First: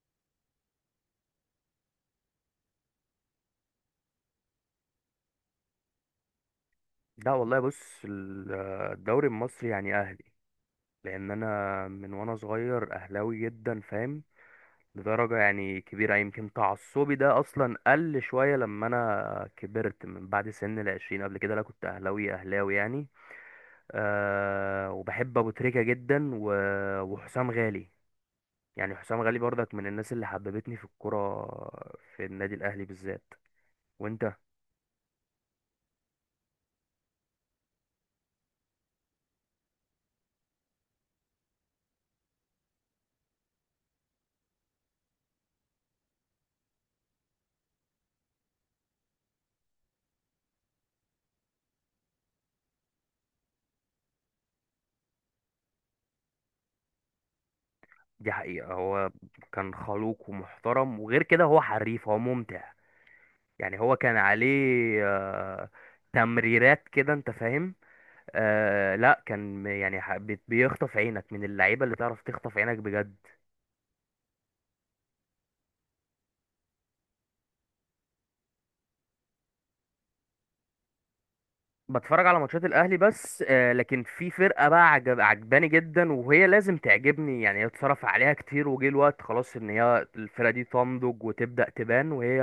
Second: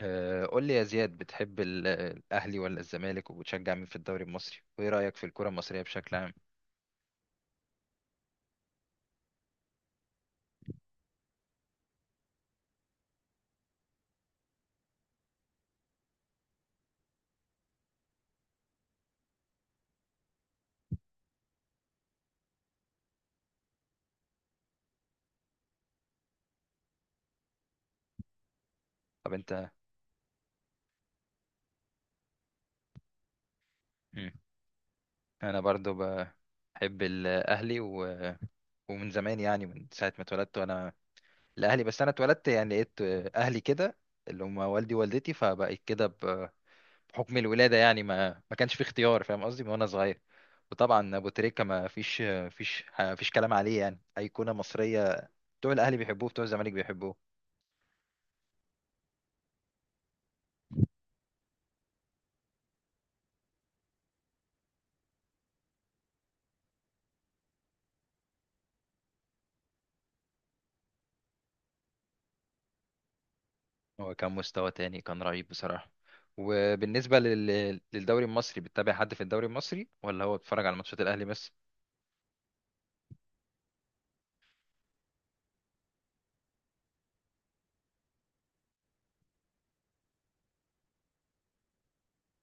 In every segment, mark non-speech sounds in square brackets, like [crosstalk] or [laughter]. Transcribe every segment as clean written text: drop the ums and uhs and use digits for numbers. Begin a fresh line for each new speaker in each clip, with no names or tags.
قول لي يا زياد، بتحب الأهلي ولا الزمالك، وبتشجع مين في الدوري المصري، وإيه رأيك في الكرة المصرية بشكل عام؟
لا والله، بص، الدوري المصري يعني اهلي. لان انا من وانا صغير اهلاوي جدا، فاهم؟ لدرجه يعني كبيره، يمكن تعصبي ده اصلا قل شويه لما انا كبرت من بعد سن العشرين. قبل كده لا، كنت اهلاوي اهلاوي يعني. أه، وبحب ابو تريكه جدا و- وحسام غالي. يعني حسام
طب
غالي
أنت.
برضك من الناس اللي حببتني في الكوره، في النادي الاهلي بالذات.
مم.
وانت؟
أنا برضو بحب الأهلي و... ومن زمان، يعني من ساعة ما اتولدت وأنا الأهلي. بس أنا اتولدت يعني لقيت أهلي كده، اللي هم والدي ووالدتي، فبقيت كده بحكم الولادة. يعني ما كانش في اختيار، فاهم قصدي، من وأنا صغير. وطبعا أبو تريكة ما فيش فيش كلام عليه، يعني أيقونة مصرية، بتوع الأهلي بيحبوه، بتوع الزمالك بيحبوه.
دي حقيقه. هو كان خلوق ومحترم، وغير كده هو حريف، هو ممتع. يعني هو كان عليه آه، تمريرات كده، انت فاهم؟ لا، كان يعني بيخطف عينك، من اللعيبه اللي تعرف تخطف عينك بجد.
هو كان مستوى تاني، كان رهيب بصراحة. وبالنسبة للدوري المصري، بتتابع حد في الدوري المصري، ولا هو بتتفرج على ماتشات الأهلي بس؟
بتفرج على ماتشات الاهلي بس. لكن في فرقه بقى عجب عجباني جدا، وهي لازم تعجبني، يعني اتصرف عليها كتير وجه الوقت خلاص ان هي الفرقه دي تنضج وتبدا تبان. وهي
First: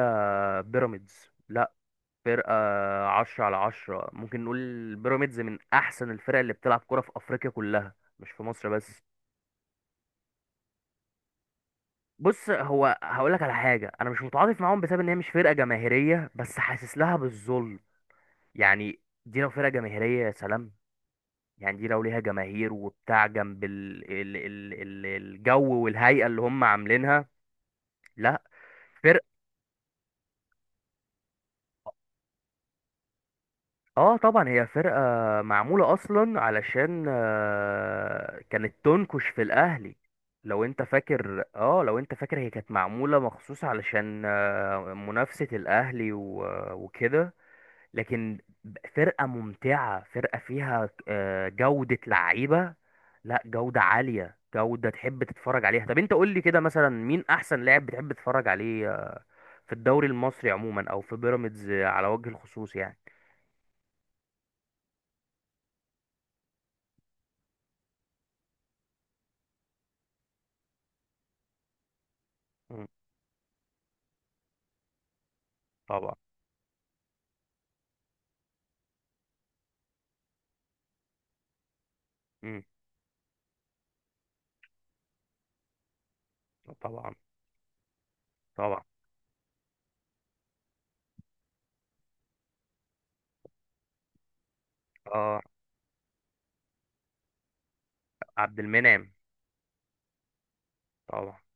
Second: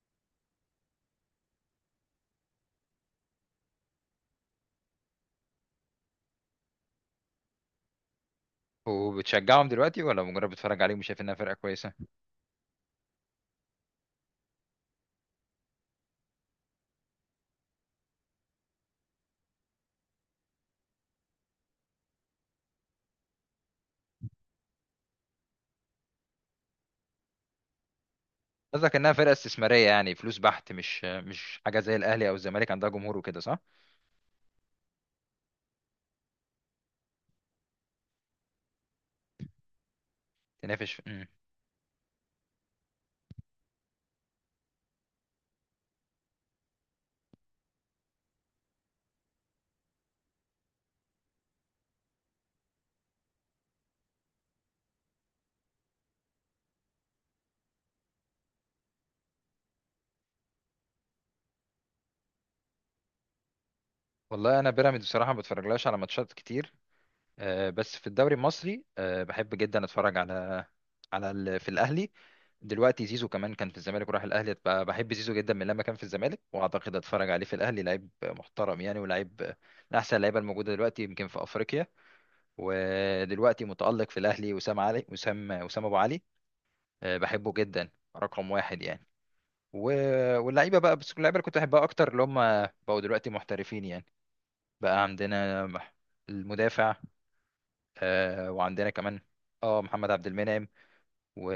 بيراميدز، لا فرقه عشرة على عشرة، ممكن نقول بيراميدز من احسن الفرق اللي بتلعب كرة في افريقيا كلها، مش في مصر بس.
وبتشجعهم دلوقتي، ولا مجرد بتتفرج عليهم وشايف إنها فرقة كويسة؟
بص، هو هقول لك على حاجه. انا مش متعاطف معاهم بسبب ان هي مش فرقه جماهيريه، بس حاسس لها بالظلم. يعني دي لو فرقه جماهيريه، يا سلام. يعني دي لو ليها جماهير وبتاع جنب الجو والهيئه اللي هم عاملينها. لا،
قصدك إنها
فرقه.
فرقة استثمارية، يعني فلوس بحت، مش حاجة زي الأهلي أو الزمالك، عندها جمهور وكده، صح؟
اه طبعا، هي فرقه معموله اصلا علشان كانت تنكش في الاهلي. لو انت
تنافس. مم.
فاكر، هي كانت معموله مخصوص علشان منافسه الاهلي و... وكده. لكن فرقة ممتعة، فرقة فيها جودة لعيبة، لا جودة عالية، جودة تحب تتفرج عليها. طب انت قول لي كده مثلا، مين احسن لاعب بتحب تتفرج عليه في الدوري المصري عموما، او في بيراميدز على وجه الخصوص يعني؟
والله أنا بيراميدز بصراحة ما بتفرجلهاش على ماتشات كتير. بس في الدوري المصري، بحب جدا اتفرج على على في الاهلي
مم،
دلوقتي. زيزو كمان كان في الزمالك وراح الاهلي، بحب زيزو جدا من لما كان في
طبعا.
الزمالك، واعتقد اتفرج عليه في الاهلي. لعيب محترم يعني، ولاعيب من احسن اللعيبه الموجوده دلوقتي يمكن في افريقيا.
مم،
ودلوقتي متالق في الاهلي وسام علي، وسام ابو علي،
طبعا
بحبه جدا، رقم واحد
طبعا.
يعني. واللعيبه بقى، بس اللعيبه اللي كنت احبها اكتر، اللي هم بقوا دلوقتي محترفين يعني. بقى
اه،
عندنا المدافع، آه،
عبد
وعندنا
المنعم.
كمان، اه محمد عبد المنعم،
طبعا.
و...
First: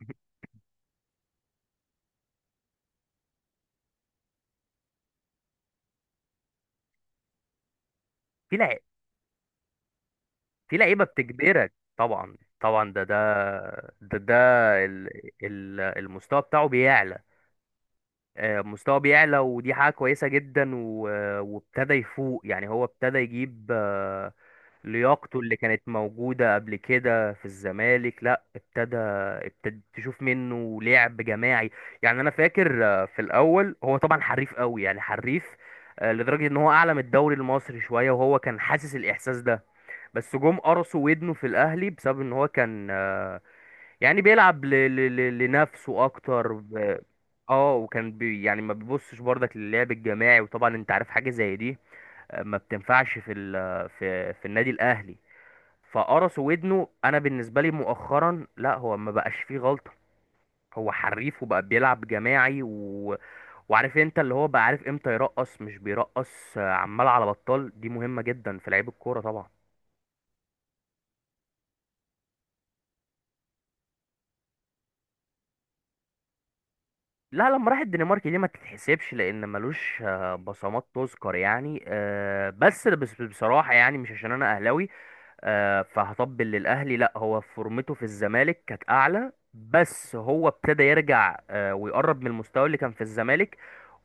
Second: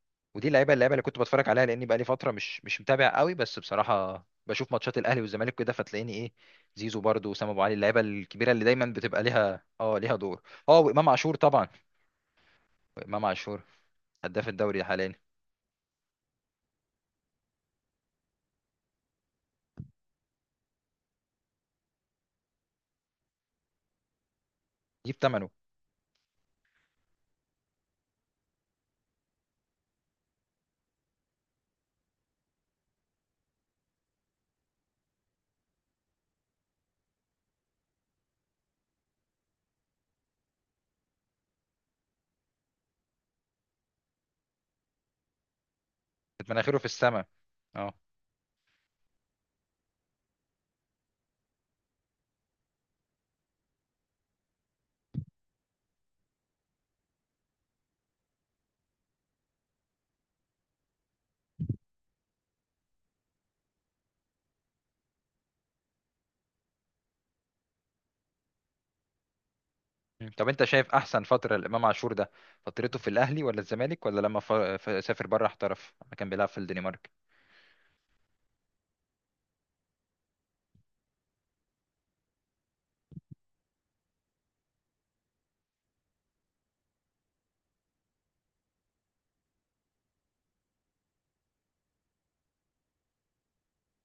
[laughs]
ودي اللعيبه، اللعيبه اللي كنت بتفرج عليها، لاني بقالي فتره مش متابع قوي. بس بصراحه بشوف ماتشات الاهلي والزمالك كده، فتلاقيني ايه، زيزو برضو، وسام ابو علي، اللعيبه الكبيره
في
اللي
لع...
دايما بتبقى ليها اه ليها دور.
في
اه
لعيبة
وامام عاشور طبعا.
بتجبرك، طبعا طبعا. ده ده
امام عاشور
ده ده
هداف الدوري
ال...
حاليا،
المستوى بتاعه بيعلى. مستواه بيعلى، ودي حاجة كويسة جدا، و- آه، وابتدى يفوق. يعني هو ابتدى يجيب
يجيب
لياقته
ثمنه.
اللي كانت موجودة قبل كده في الزمالك. لا، ابتدى تشوف منه لعب جماعي. يعني انا فاكر في الاول هو طبعا حريف قوي، يعني حريف لدرجة ان هو اعلى من الدوري المصري شوية، وهو كان حاسس الاحساس ده. بس جم قرصوا ودنه في الاهلي بسبب ان هو كان يعني بيلعب لنفسه
كانت
اكتر.
مناخيره في السماء.
اه،
اه.
وكان يعني ما بيبصش برضك للعب الجماعي، وطبعا انت عارف حاجه زي دي. ما بتنفعش في ال في في النادي الاهلي. فقرص ودنه. انا بالنسبه لي مؤخرا، لا، هو ما بقاش فيه غلطه. هو حريف وبقى بيلعب جماعي و... وعارف انت، اللي هو بقى عارف امتى يرقص، مش بيرقص عمال على بطال. دي مهمه جدا في لعيب الكوره طبعا.
مم. طب انت شايف احسن فتره لامام عاشور ده، فترته في الاهلي، ولا الزمالك، ولا لما سافر بره احترف لما كان بيلعب في الدنمارك؟
لا، لما راح الدنمارك دي ما تتحسبش، لان ملوش بصمات تذكر يعني. بس بس بصراحه، يعني مش عشان انا اهلاوي فهطبل للاهلي. لا، هو فورمته في الزمالك كانت اعلى، بس هو ابتدى يرجع ويقرب من المستوى اللي كان في الزمالك.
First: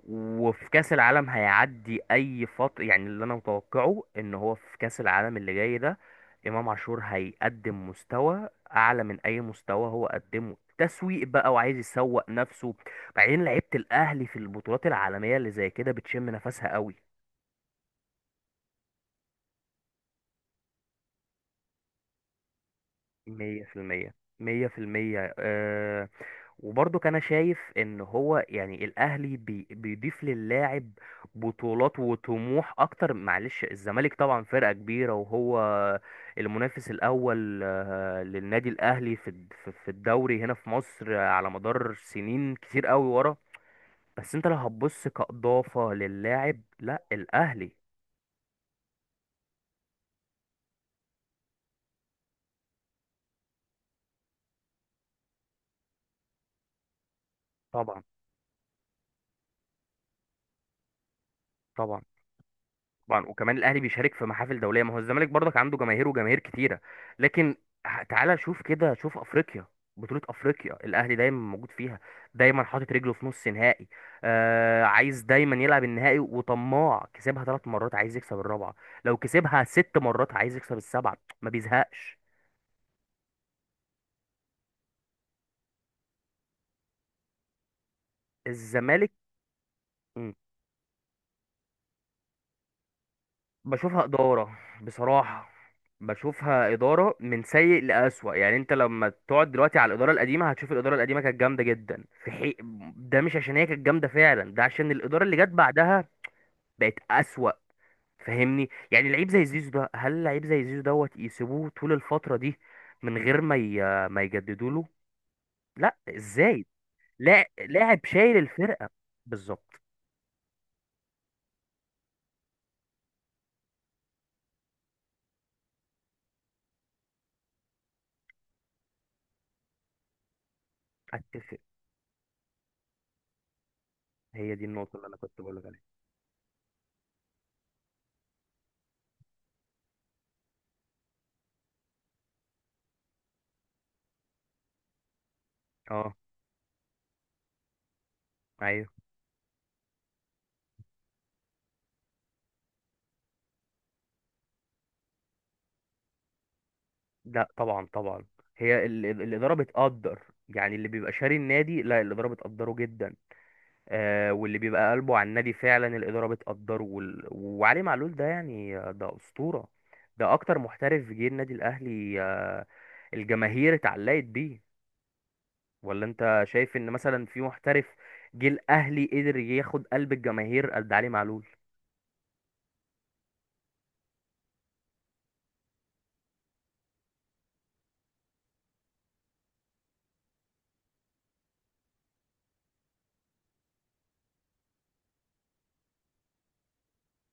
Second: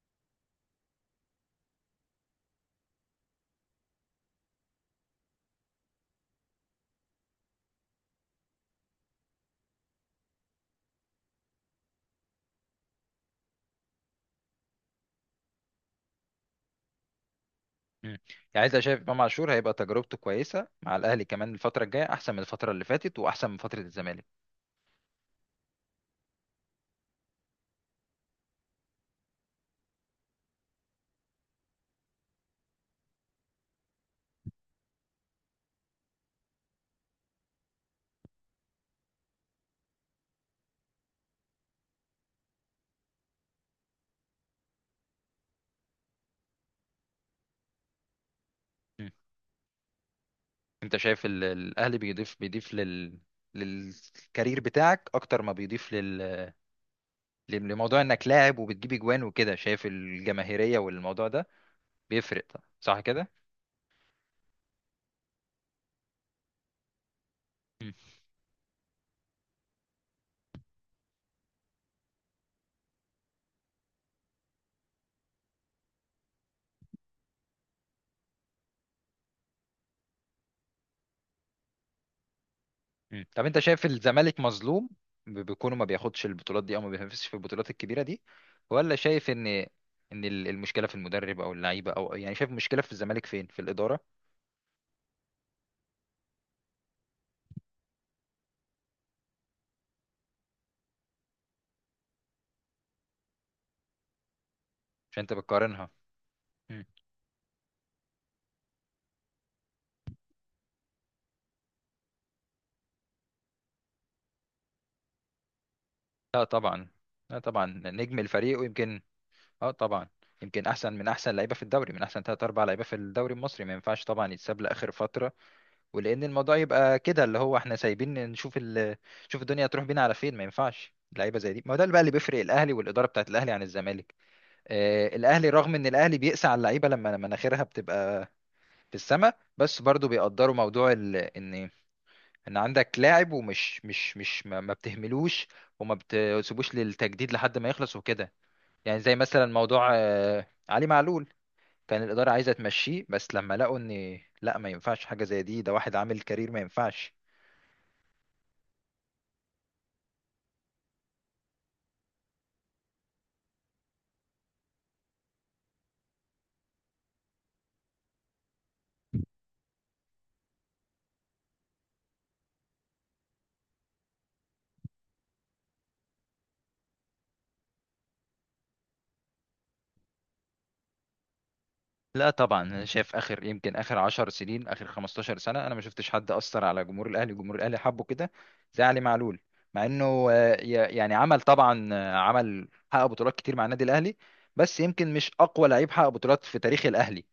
وفي كاس العالم هيعدي اي فتره. يعني اللي انا متوقعه ان هو في كاس العالم اللي جاي ده، امام عاشور هيقدم مستوى اعلى من اي مستوى هو قدمه. تسويق بقى، وعايز يسوق نفسه. بعدين لعيبه الاهلي في البطولات العالميه اللي زي كده بتشم نفسها قوي.
مم. يعني انت شايف امام عاشور هيبقى تجربته كويسه مع الاهلي كمان الفتره الجايه، احسن من الفتره اللي فاتت، واحسن من فتره
100%.
الزمالك؟
100%. وبرضك انا شايف ان هو يعني الاهلي بيضيف للاعب بطولات وطموح اكتر. معلش، الزمالك طبعا فرقة كبيرة، وهو المنافس الاول للنادي الاهلي في الدوري هنا في مصر على مدار سنين كتير قوي ورا. بس انت لو هتبص كإضافة للاعب، لا الاهلي.
مم. انت شايف الاهلي بيضيف لل للكارير بتاعك، اكتر ما بيضيف لموضوع
طبعا.
انك لاعب وبتجيب اجوان وكده؟ شايف الجماهيريه والموضوع ده
طبعا.
بيفرق طبعا، صح
طبعا.
كده؟
وكمان الاهلي بيشارك في محافل دوليه، ما هو الزمالك برضك عنده جماهير وجماهير كتيره، لكن
مم.
تعالى شوف كده، شوف افريقيا. بطوله افريقيا الاهلي دايما موجود فيها، دايما حاطط رجله في نص نهائي. عايز دايما يلعب النهائي، وطماع. كسبها 3 مرات، عايز يكسب الرابعه. لو كسبها 6 مرات، عايز يكسب السبعه، ما بيزهقش.
مم. طب انت شايف الزمالك مظلوم بكونه ما بياخدش البطولات دي، او ما بينافسش في البطولات الكبيره دي؟ ولا
الزمالك،
شايف ان ان المشكله في المدرب او اللعيبه، او يعني شايف المشكله في الزمالك فين، في الاداره؟
بشوفها إدارة بصراحة. بشوفها إدارة من سيء لأسوأ. يعني أنت لما تقعد دلوقتي على الإدارة القديمة، هتشوف الإدارة القديمة كانت جامدة جدا ده مش عشان هي كانت جامدة فعلا، ده عشان
مش
الإدارة
انت
اللي جت
بتقارنها.
بعدها
مم.
بقت أسوأ. فاهمني؟ يعني لعيب زي زيزو ده، هل لعيب زي زيزو دوت يسيبوه طول الفترة دي من غير ما ما يجددوا له؟ لا،
لا
ازاي؟
طبعا. لا
لا،
طبعا،
لاعب
نجم
شايل
الفريق،
الفرقة.
ويمكن، اه
بالظبط.
طبعا، يمكن احسن من احسن لعيبه في الدوري، من احسن ثلاث اربع لعيبه في الدوري المصري، ما ينفعش طبعا يتساب لاخر فتره. ولان الموضوع يبقى كده، اللي هو احنا سايبين نشوف نشوف الدنيا تروح بينا على فين، ما ينفعش لعيبه زي
اتفق.
دي. ما هو ده اللي بقى اللي بيفرق الاهلي والاداره بتاعت الاهلي عن الزمالك.
هي دي النقطة اللي انا
آه
كنت
الاهلي،
بقول لك
رغم
عليها.
ان الاهلي بيقسى على اللعيبه لما مناخيرها بتبقى في السماء، بس برضو بيقدروا موضوع ان ان عندك لاعب، ومش مش مش ما بتهملوش وما
اه.
بتسيبوش للتجديد لحد ما يخلص وكده.
ايوه.
يعني زي مثلا موضوع علي معلول. كان الإدارة عايزة تمشيه، بس لما لقوا ان لا ما ينفعش حاجة زي دي، ده واحد عامل كارير، ما ينفعش.
لا طبعا. طبعا، هي الإدارة بتقدر. يعني اللي بيبقى شاري النادي، لا، الإدارة بتقدره جدا. واللي بيبقى قلبه على النادي فعلا، الإدارة بتقدره وال... وعلي معلول ده، يعني ده أسطورة. ده أكتر محترف جه النادي الأهلي، الجماهير اتعلقت بيه. ولا أنت شايف إن مثلا في محترف جه الأهلي قدر ياخد قلب الجماهير قد علي معلول؟
لا طبعا، انا شايف اخر يمكن اخر 10 سنين، اخر 15 سنه، انا ما شفتش حد اثر على جمهور الاهلي، جمهور الاهلي حبه كده زي علي معلول. مع انه يعني عمل طبعا، عمل حقق بطولات كتير مع النادي الاهلي، بس يمكن مش اقوى لعيب حقق بطولات في تاريخ الاهلي.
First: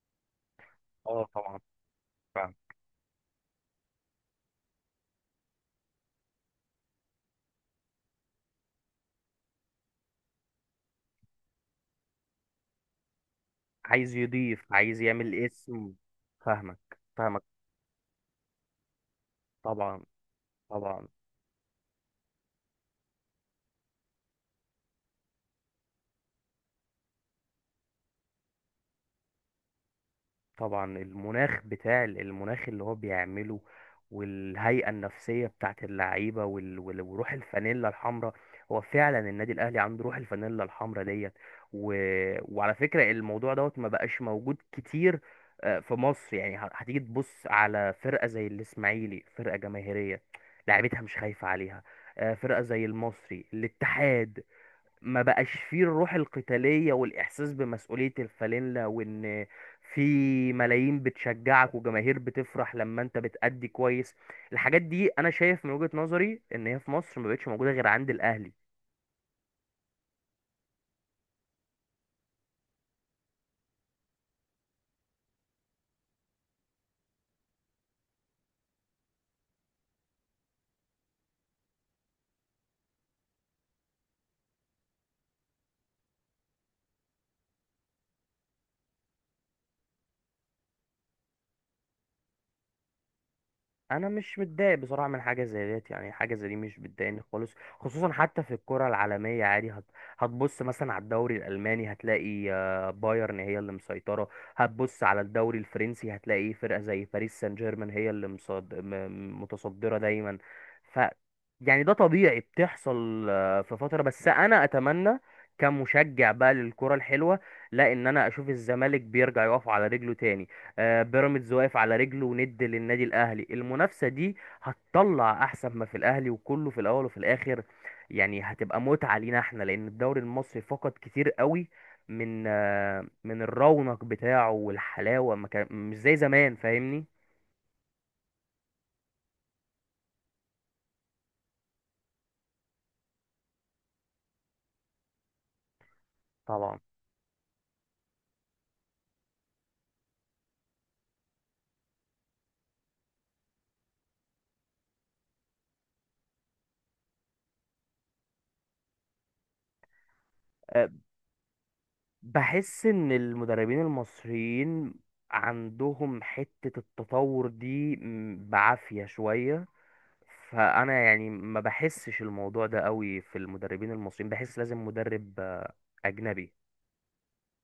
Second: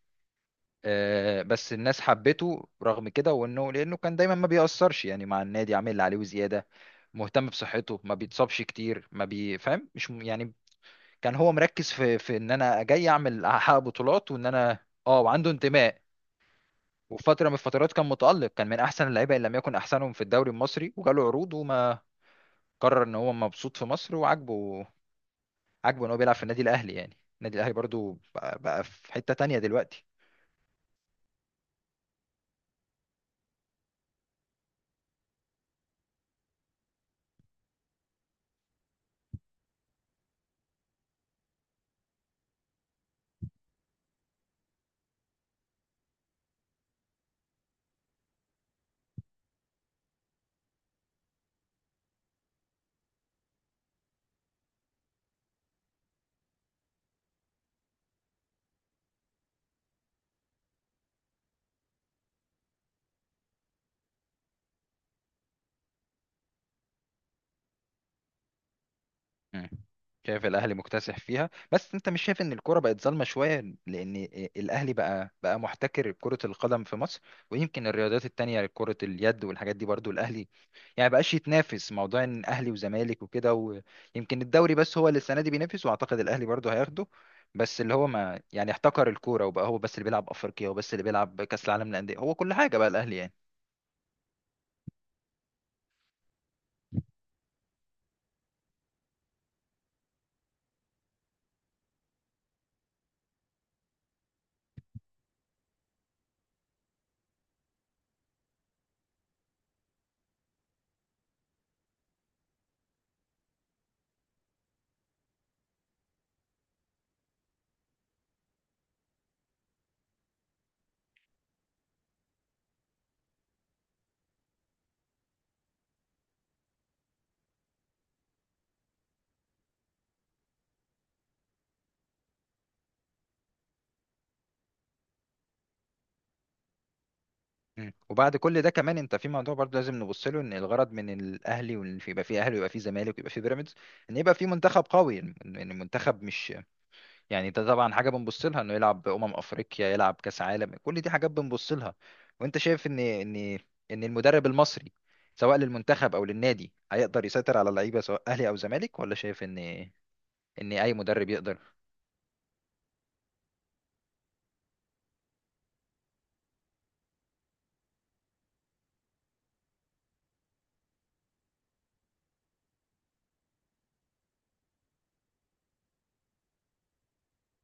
اه طبعا.
بس الناس
فاهم.
حبته رغم كده، وانه لانه كان دايما ما بيأثرش يعني مع النادي، عامل اللي عليه وزياده، مهتم بصحته، ما بيتصابش كتير، ما بيفهم، مش م- يعني كان هو مركز في في ان انا جاي اعمل، احقق
عايز
بطولات، وان
يضيف،
انا
عايز
اه،
يعمل
وعنده
اسم.
انتماء.
فاهمك.
وفي
فاهمك.
فتره من الفترات كان متألق، كان من احسن اللعيبه ان لم يكن
طبعا.
احسنهم في الدوري المصري،
طبعا.
وجاله عروض، وما قرر ان هو مبسوط في مصر وعاجبه، عاجبه ان هو بيلعب في النادي الاهلي، يعني النادي الاهلي برضو بقى في حته تانية دلوقتي.
طبعا. المناخ اللي هو بيعمله، والهيئة النفسية بتاعت اللعيبة، وال- وال- وروح الفانيلا الحمراء. هو فعلا النادي الأهلي عنده روح الفانيلا الحمراء ديت. و... وعلى فكرة الموضوع دوت ما بقاش موجود كتير في مصر. يعني هتيجي تبص على فرقة زي الإسماعيلي، فرقة جماهيرية، لعيبتها مش خايفة عليها. فرقة زي المصري الاتحاد، ما بقاش فيه الروح القتالية والإحساس بمسؤولية الفانلة، وإن في ملايين بتشجعك، وجماهير بتفرح لما أنت بتأدي كويس. الحاجات دي أنا شايف من وجهة نظري إن هي في مصر ما بقتش موجودة غير عند الأهلي.
مم. شايف الاهلي مكتسح فيها، بس انت مش شايف ان الكوره بقت ظالمه شويه لان الاهلي بقى محتكر كره القدم في مصر؟ ويمكن الرياضات التانية، يعني كره اليد والحاجات دي برضو الاهلي، يعني بقاش يتنافس موضوع ان اهلي وزمالك وكده، ويمكن الدوري بس هو اللي السنه دي بينافس، واعتقد الاهلي برضو هياخده. بس اللي هو ما يعني احتكر الكوره، وبقى هو بس اللي بيلعب افريقيا، وبس اللي بيلعب كاس العالم للانديه، هو كل حاجه بقى الاهلي يعني.
انا مش متضايق بصراحه من حاجه زي ديت، يعني حاجه زي دي مش بتضايقني خالص. خصوصا حتى في الكره العالميه عادي، هتبص مثلا على الدوري الالماني، هتلاقي بايرن هي اللي مسيطره. هتبص على الدوري الفرنسي، هتلاقي فرقه زي باريس سان جيرمان هي اللي متصدره دايما. ف يعني ده طبيعي، بتحصل في فتره. بس انا اتمنى كمشجع بقى للكره الحلوه، لا، ان انا اشوف الزمالك بيرجع يقف على رجله تاني. بيراميدز واقف على رجله، وند للنادي الاهلي. المنافسه دي هتطلع احسن ما في الاهلي، وكله في الاول وفي الاخر. يعني هتبقى متعه لينا احنا، لان الدوري المصري فقد كتير قوي من الرونق بتاعه والحلاوه، ما كان مش زي زمان. فاهمني؟
مم. وبعد كل ده كمان، انت في موضوع برضه لازم نبص له، ان الغرض من الاهلي وان يبقى فيه اهلي ويبقى فيه زمالك ويبقى فيه بيراميدز، ان يبقى فيه منتخب قوي، ان إن المنتخب مش
طبعا.
يعني، ده طبعا حاجه بنبص لها، انه يلعب افريقيا، يلعب كاس عالم، كل دي حاجات بنبص لها. وانت شايف ان ان ان المدرب المصري، سواء للمنتخب او للنادي، هيقدر يسيطر على اللعيبه سواء اهلي او زمالك، ولا شايف ان ان
آه،
اي مدرب يقدر؟
بحس ان المدربين المصريين عندهم حته التطور دي بعافيه شويه. فانا يعني ما بحسش الموضوع ده قوي في المدربين المصريين. بحس لازم مدرب اجنبي.